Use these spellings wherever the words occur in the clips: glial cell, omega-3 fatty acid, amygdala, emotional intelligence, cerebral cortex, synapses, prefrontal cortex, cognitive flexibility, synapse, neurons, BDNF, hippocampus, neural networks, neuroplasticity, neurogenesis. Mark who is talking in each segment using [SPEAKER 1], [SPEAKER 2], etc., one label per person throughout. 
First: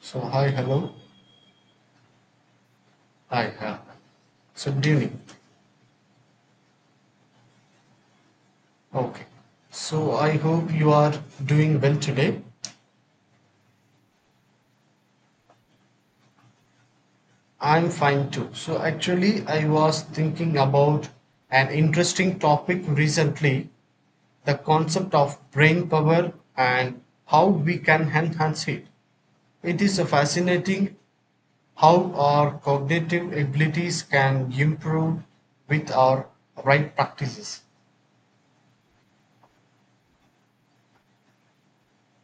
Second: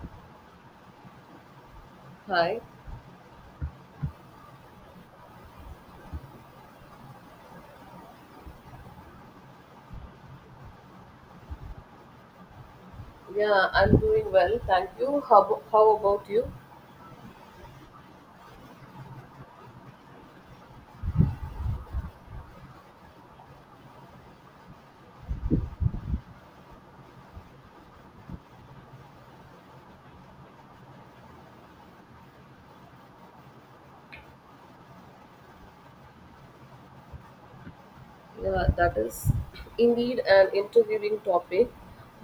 [SPEAKER 1] So hi, hello.
[SPEAKER 2] Hi.
[SPEAKER 1] Hi, hi. So good evening. Okay. So I hope you are doing well today.
[SPEAKER 2] Yeah, I'm doing well. Thank you. How about you?
[SPEAKER 1] I'm fine too. So actually, I was thinking about an interesting topic recently, the concept of brain power and how we can enhance it. It is fascinating how our cognitive abilities can improve with our right practices.
[SPEAKER 2] Yeah, that is indeed an intriguing topic.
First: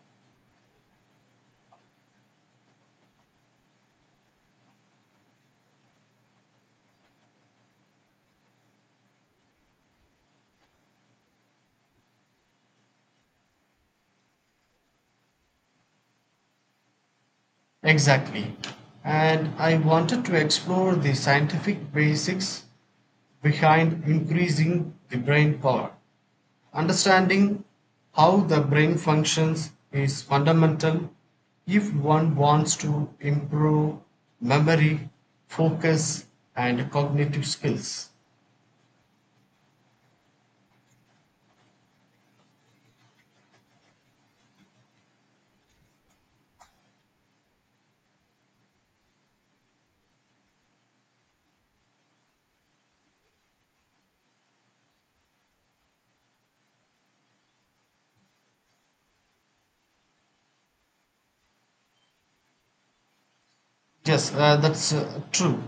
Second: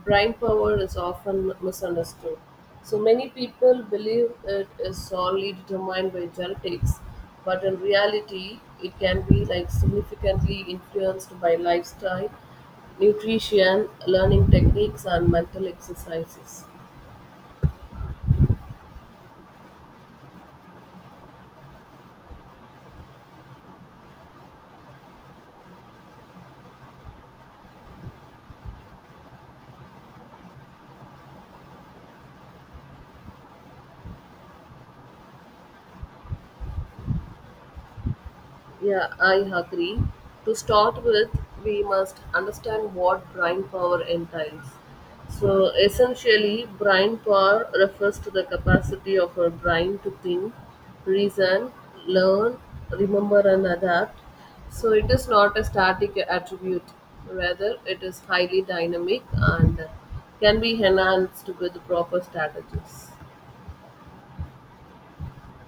[SPEAKER 2] Brain power is often misunderstood. So many people believe it is solely determined by genetics, but in reality, it can be like significantly influenced by lifestyle, nutrition, learning techniques, and mental exercises.
[SPEAKER 1] Exactly. And I wanted to explore the scientific basics behind increasing the brain power. Understanding how the brain functions is fundamental if one wants to improve memory, focus, and cognitive skills.
[SPEAKER 2] Yeah, I agree. To start with, we must understand what brain power entails. So, essentially, brain power refers to the capacity of our brain to think, reason, learn, remember, and adapt. So, it is not a static attribute, rather, it is highly dynamic and can be enhanced with proper strategies.
[SPEAKER 1] Yes, that's true.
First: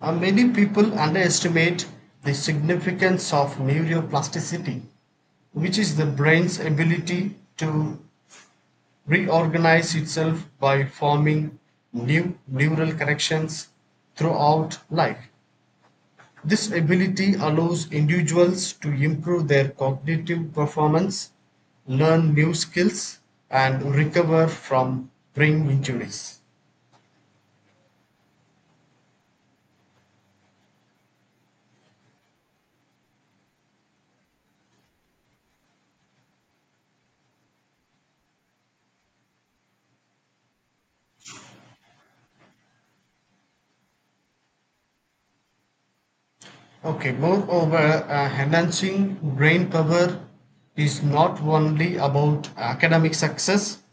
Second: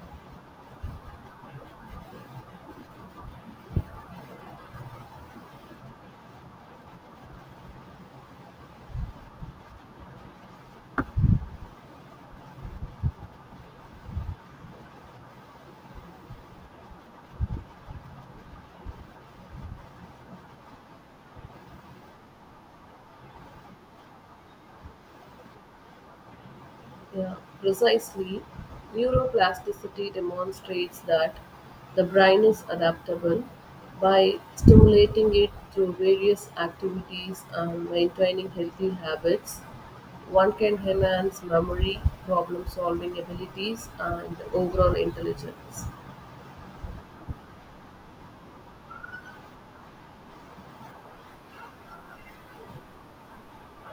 [SPEAKER 1] Many people underestimate the significance of neuroplasticity, which is the brain's ability to reorganize itself by forming new neural connections throughout life. This ability allows individuals to improve their cognitive performance, learn new skills, and recover from brain injuries.
[SPEAKER 2] Yeah, precisely. Neuroplasticity demonstrates that the brain is adaptable by stimulating it through various activities and maintaining healthy habits. One can enhance memory, problem solving abilities, and overall intelligence.
[SPEAKER 1] Okay, moreover, enhancing brain power is not only about academic success,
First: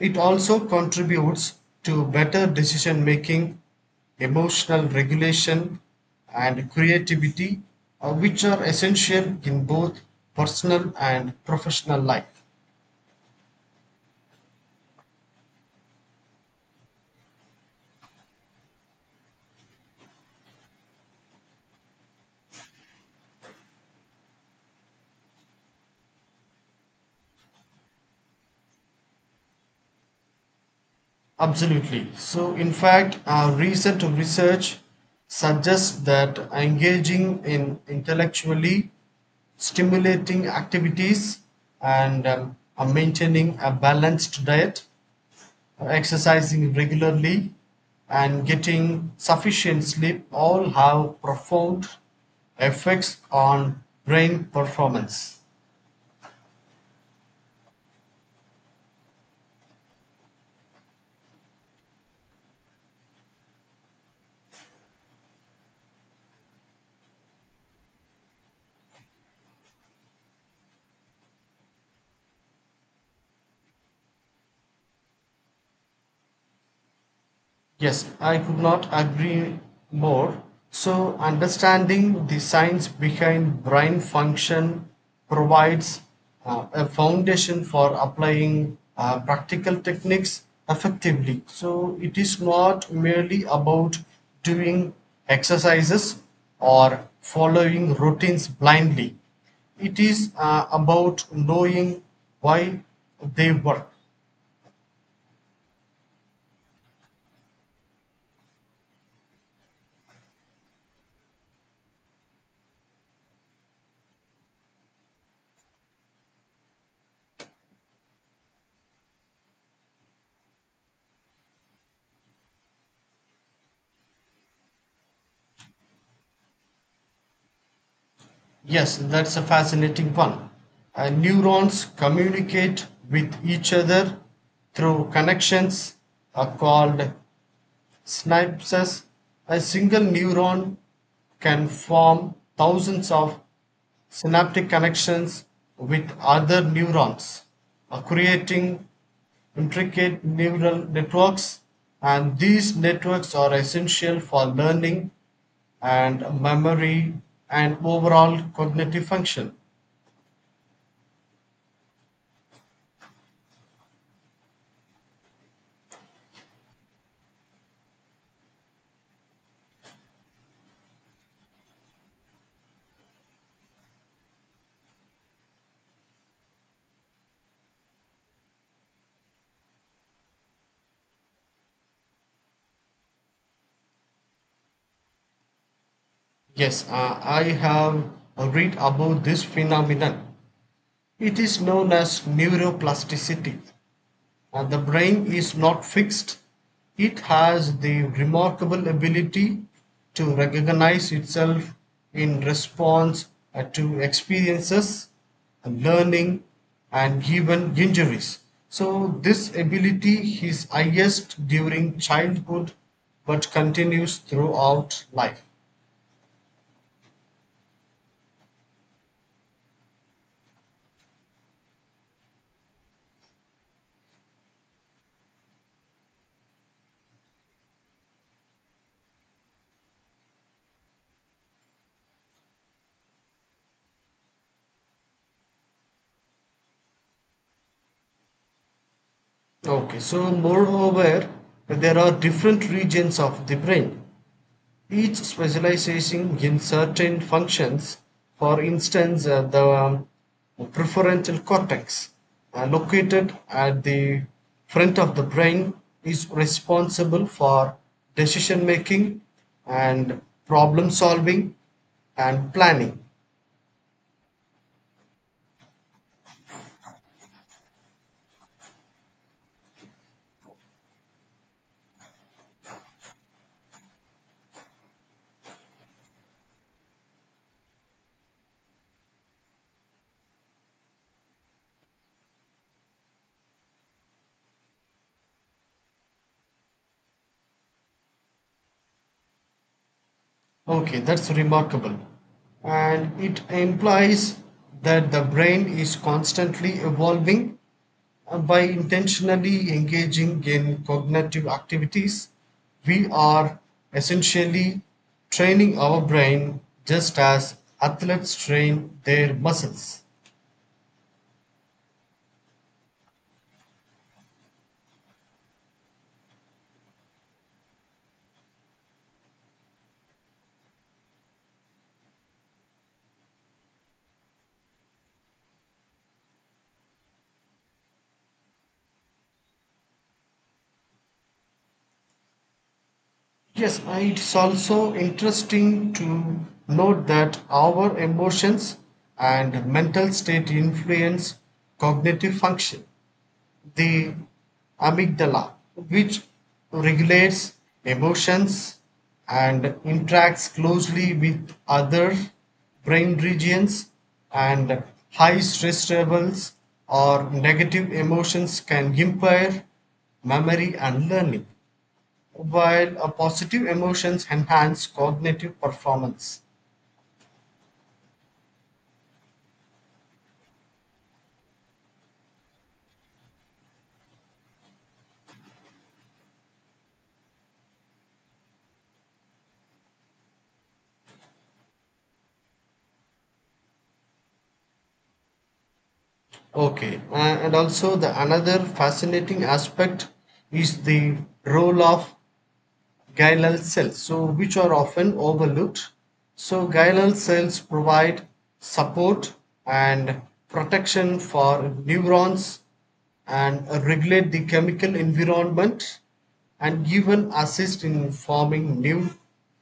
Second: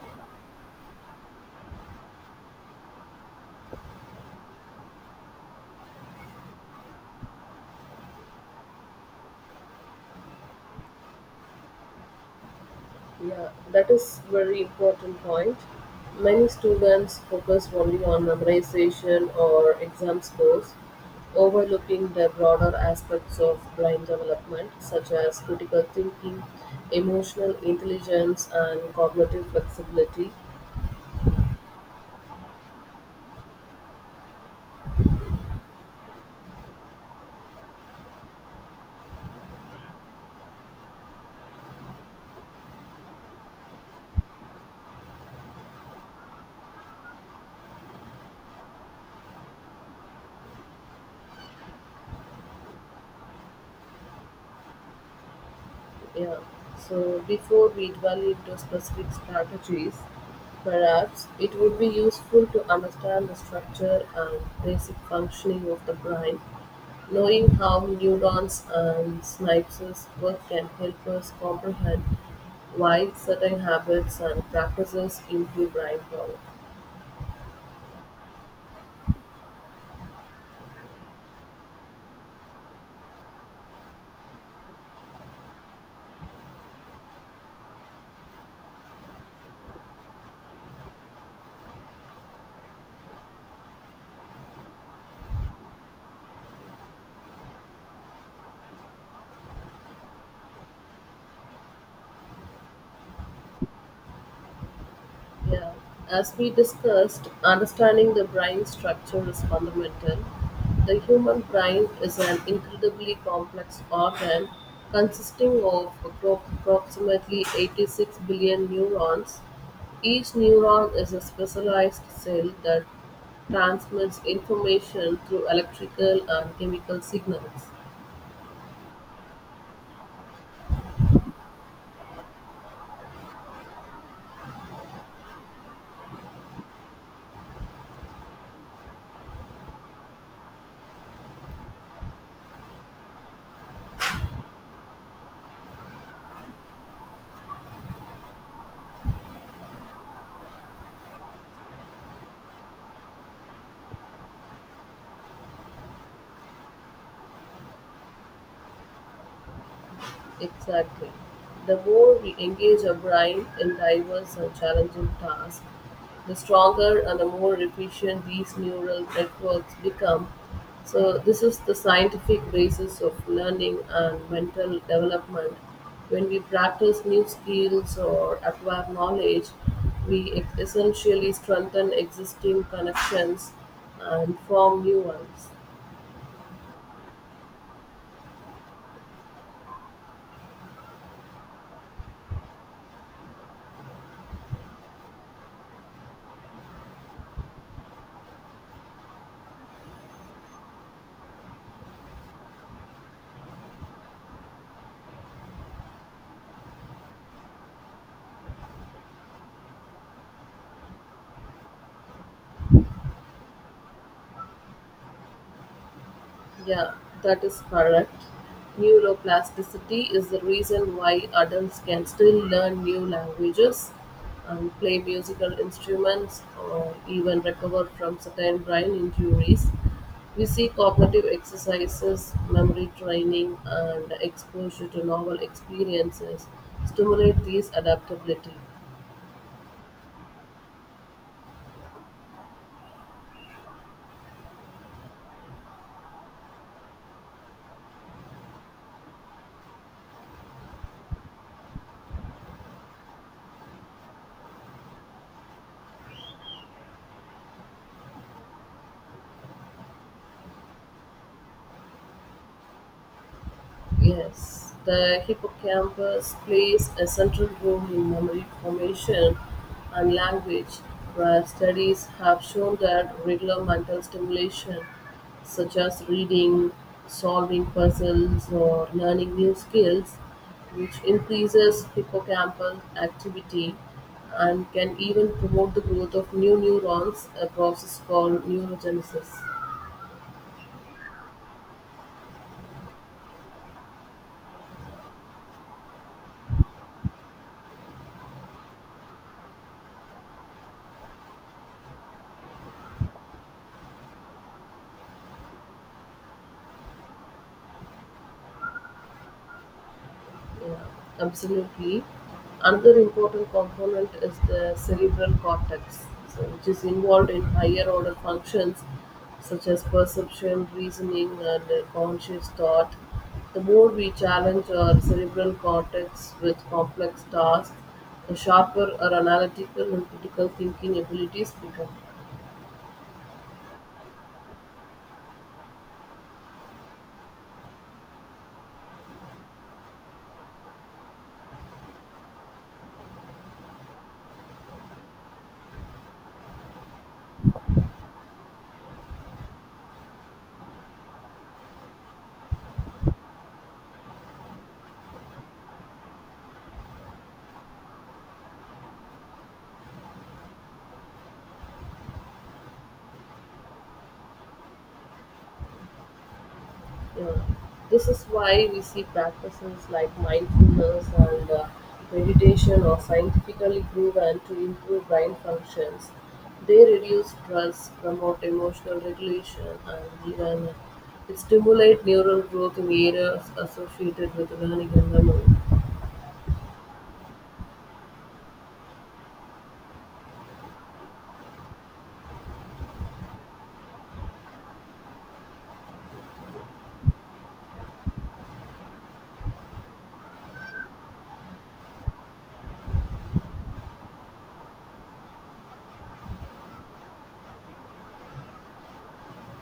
[SPEAKER 1] it also contributes to better decision making, emotional regulation, and creativity, which are essential in both personal and professional life.
[SPEAKER 2] Yeah, that is very important point. Many students focus only on memorization or exam scores, overlooking the broader aspects of brain development such as critical thinking, emotional intelligence and cognitive flexibility.
[SPEAKER 1] Absolutely. So, in fact, our recent research suggests that engaging in intellectually stimulating activities and maintaining a balanced diet, exercising regularly, and getting sufficient sleep all have profound effects on brain performance.
[SPEAKER 2] Yeah. So before we dwell into specific strategies, perhaps it would be useful to understand the structure and basic functioning of the brain. Knowing how neurons and synapses work can help us comprehend why certain habits and practices improve brain power.
[SPEAKER 1] Yes, I could not agree more. So, understanding the science behind brain function provides a foundation for applying practical techniques effectively. So, it is not merely about doing exercises or following routines blindly, it is about knowing why they work.
[SPEAKER 2] Yeah. As we discussed, understanding the brain structure is fundamental. The human brain is an incredibly complex organ consisting of approximately 86 billion neurons. Each neuron is a specialized cell that transmits information through electrical and chemical signals.
[SPEAKER 1] Yes, that's a fascinating one. Neurons communicate with each other through connections called synapses. A single neuron can form thousands of synaptic connections with other neurons, creating intricate neural networks, and these networks are essential for learning and memory and overall cognitive function.
[SPEAKER 2] Exactly. The more we engage our brain in diverse and challenging tasks, the stronger and the more efficient these neural networks become. So, this is the scientific basis of learning and mental development. When we practice new skills or acquire knowledge, we essentially strengthen existing connections and form new ones.
[SPEAKER 1] Yes, I have read about this phenomenon. It is known as neuroplasticity. And the brain is not fixed, it has the remarkable ability to recognize itself in response to experiences, learning, and even injuries. So, this ability is highest during childhood but continues throughout life.
[SPEAKER 2] Yeah, that is correct. Neuroplasticity is the reason why adults can still learn new languages and play musical instruments or even recover from certain brain injuries. We see cognitive exercises, memory training, and exposure to novel experiences stimulate these adaptability.
[SPEAKER 1] Okay, so moreover, there are different regions of the brain. Each specialization in certain functions, for instance the prefrontal cortex, located at the front of the brain, is responsible for decision making and problem solving and planning.
[SPEAKER 2] Yes, the hippocampus plays a central role in memory formation and language, where studies have shown that regular mental stimulation, such as reading, solving puzzles, or learning new skills, which increases hippocampal activity and can even promote the growth of new neurons, a process called neurogenesis.
[SPEAKER 1] Okay, that's remarkable, and it implies that the brain is constantly evolving. By intentionally engaging in cognitive activities, we are essentially training our brain just as athletes train their muscles.
[SPEAKER 2] Yeah, absolutely. Another important component is the cerebral cortex, so which is involved in higher order functions such as perception, reasoning, and conscious thought. The more we challenge our cerebral cortex with complex tasks, the sharper our analytical and critical thinking abilities become.
[SPEAKER 1] Yes, it's also interesting to note that our emotions and mental state influence cognitive function. The amygdala, which regulates emotions and interacts closely with other brain regions, and high stress levels or negative emotions can impair memory and learning, while a positive emotions enhance cognitive performance.
[SPEAKER 2] Yeah. This is why we see practices like mindfulness and meditation are scientifically proven to improve brain functions. They reduce stress, promote emotional regulation, and even stimulate neural growth in areas associated with learning and memory.
[SPEAKER 1] Okay, and also the another fascinating aspect is the role of glial cells, so which are often overlooked. So glial cells provide support and protection for neurons and regulate the chemical environment and even assist in forming new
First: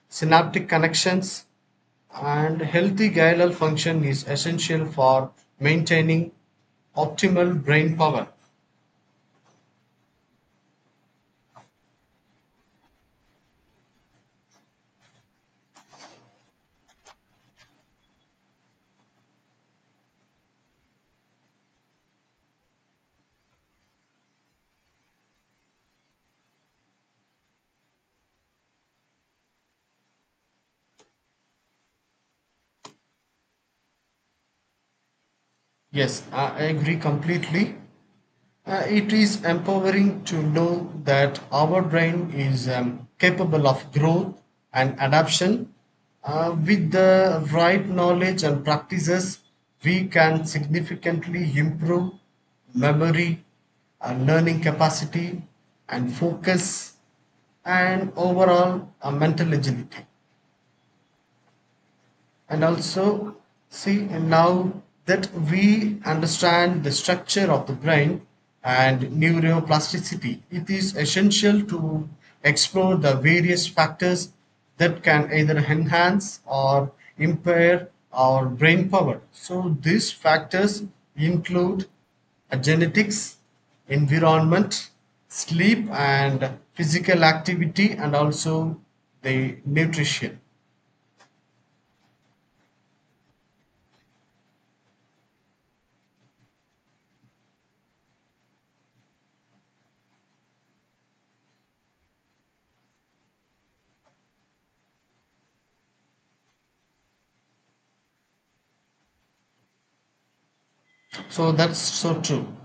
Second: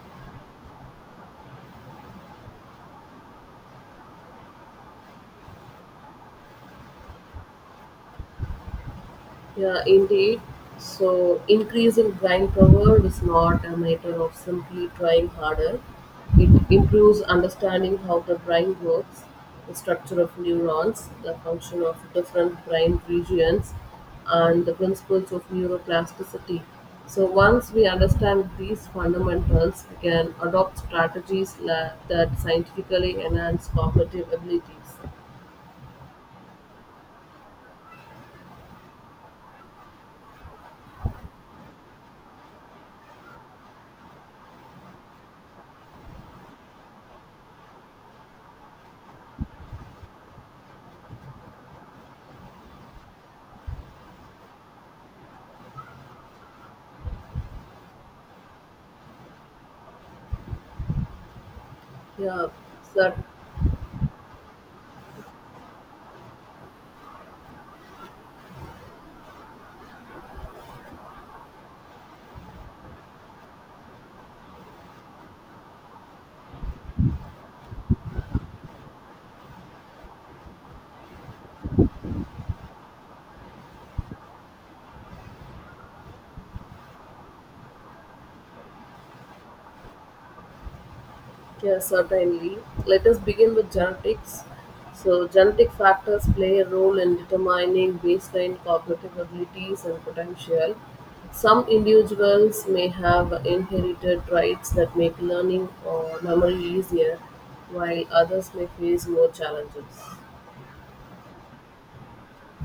[SPEAKER 1] synaptic connections, and healthy glial function is essential for maintaining optimal brain power.
[SPEAKER 2] Yeah, indeed, so increasing brain power is not a matter of simply trying harder. It improves understanding how the brain works, the structure of neurons, the function of different brain regions, and the principles of neuroplasticity. So, once we understand these fundamentals, we can adopt that scientifically enhance cognitive abilities.
[SPEAKER 1] Yes, I agree completely. It is empowering to know that our brain is capable of growth and adaptation. With the right knowledge and practices, we can significantly improve memory, learning capacity, and focus, and overall mental agility.
[SPEAKER 2] Yeah,
[SPEAKER 1] And
[SPEAKER 2] so
[SPEAKER 1] also, see, and now that we understand the structure of the brain and neuroplasticity, it is essential to explore the various factors that can either enhance or impair our brain power. So, these factors include genetics, environment, sleep, and physical activity, and also the nutrition.
[SPEAKER 2] yeah, certainly. Let us begin with genetics. So, genetic factors play a role in determining baseline cognitive abilities and potential. Some individuals may have inherited traits that make learning or memory easier, while others may face more challenges.
[SPEAKER 1] So, that's so true.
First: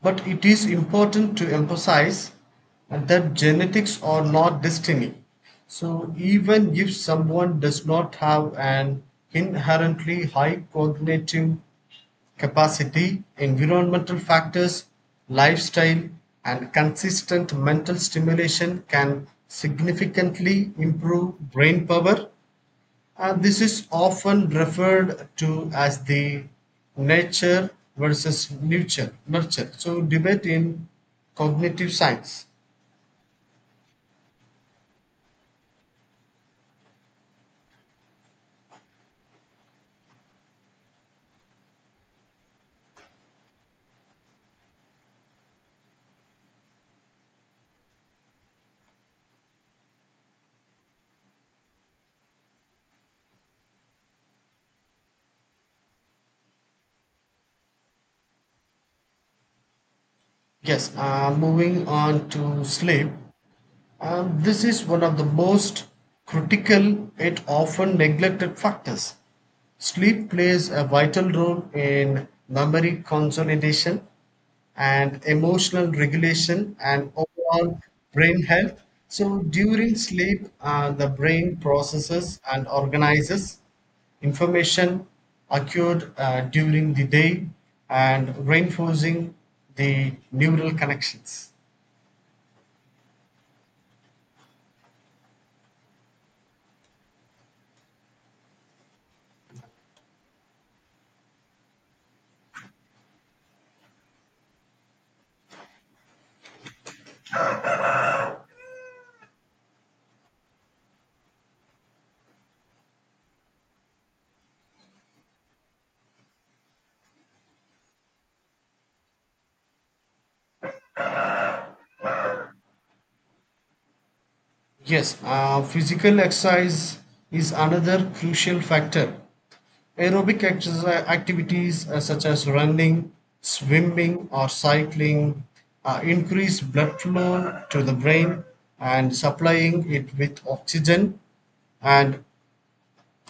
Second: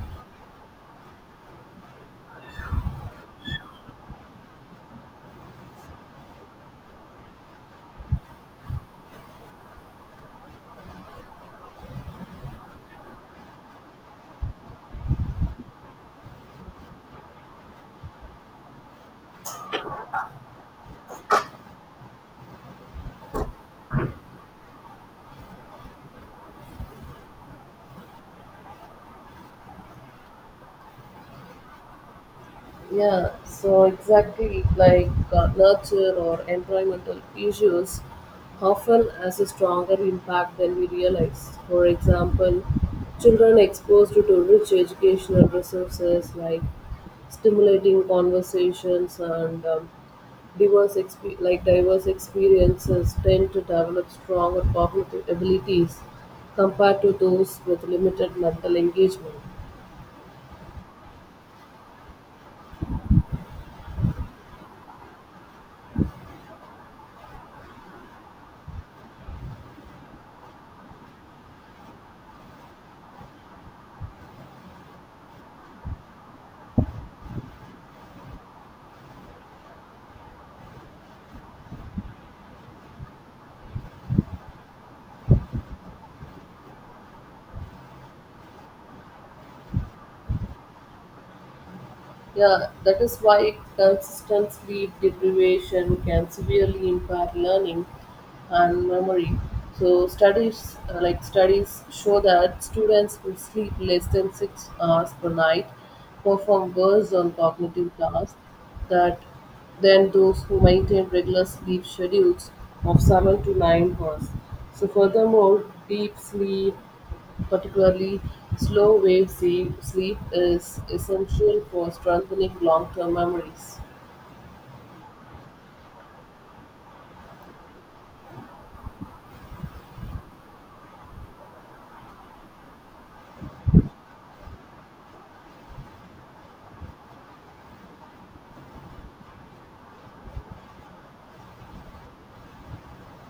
[SPEAKER 1] But it is important to emphasize that genetics are not destiny. So, even if someone does not have an inherently high cognitive capacity, environmental factors, lifestyle, and consistent mental stimulation can significantly improve brain power. This is often referred to as the nature versus nurture. So, debate in cognitive science.
[SPEAKER 2] Yeah, so exactly like nurture or environmental issues often has a stronger impact than we realize. For example, children exposed to rich educational resources like stimulating conversations and like diverse experiences tend to develop stronger cognitive abilities compared to those with limited mental engagement.
[SPEAKER 1] Yes, moving on to sleep. This is one of the most critical yet often neglected factors. Sleep plays a vital role in memory consolidation and emotional regulation and overall brain health. So, during sleep, the brain processes and organizes information occurred during the day and reinforcing the neural connections.
[SPEAKER 2] Yeah, that is why consistent sleep deprivation can severely impair learning and memory. So studies like studies show that students who sleep less than 6 hours per night perform worse on cognitive tasks that than those who maintain regular sleep schedules of 7 to 9 hours. So furthermore, deep sleep particularly, sleep is essential for strengthening long term memories.
[SPEAKER 1] Yes, physical exercise is another crucial factor. Aerobic exercise activities such as running, swimming, or cycling increase blood flow to the brain and supplying it with oxygen and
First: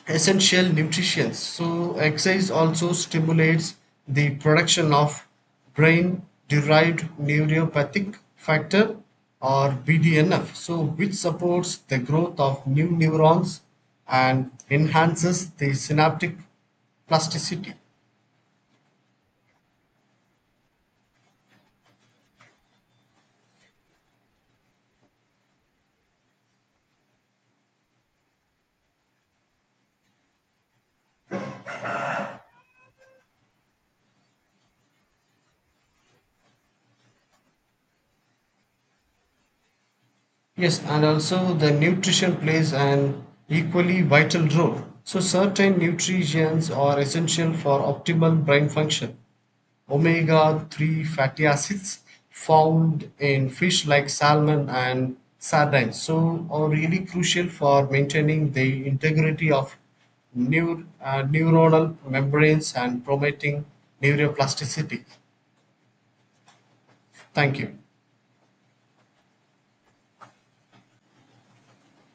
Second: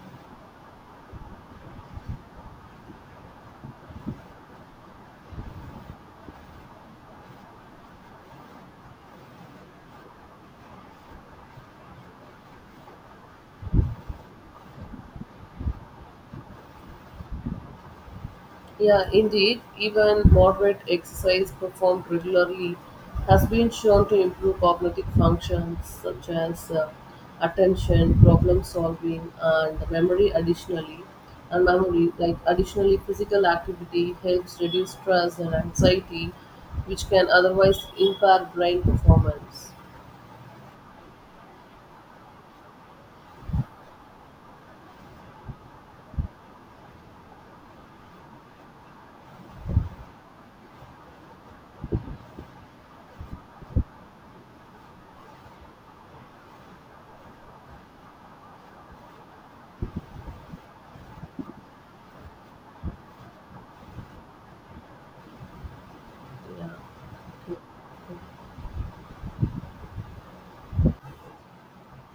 [SPEAKER 1] essential nutrients. So, exercise also stimulates the production of brain derived neuropathic factor or BDNF, so which supports the growth of new neurons and enhances the synaptic plasticity.
[SPEAKER 2] Yeah, indeed, even moderate exercise performed regularly has been shown to improve cognitive functions such as attention, problem solving, and memory. Additionally, and memory, like Additionally, physical activity helps reduce stress and anxiety, which can otherwise impair brain performance.
[SPEAKER 1] Yes, and also the nutrition plays an equally vital role. So, certain nutrients are essential for optimal brain function. Omega-3 fatty acids found in fish like salmon and sardines so are really crucial for maintaining the integrity of neuronal membranes and promoting neuroplasticity.
[SPEAKER 2] Yeah.
[SPEAKER 1] Thank you.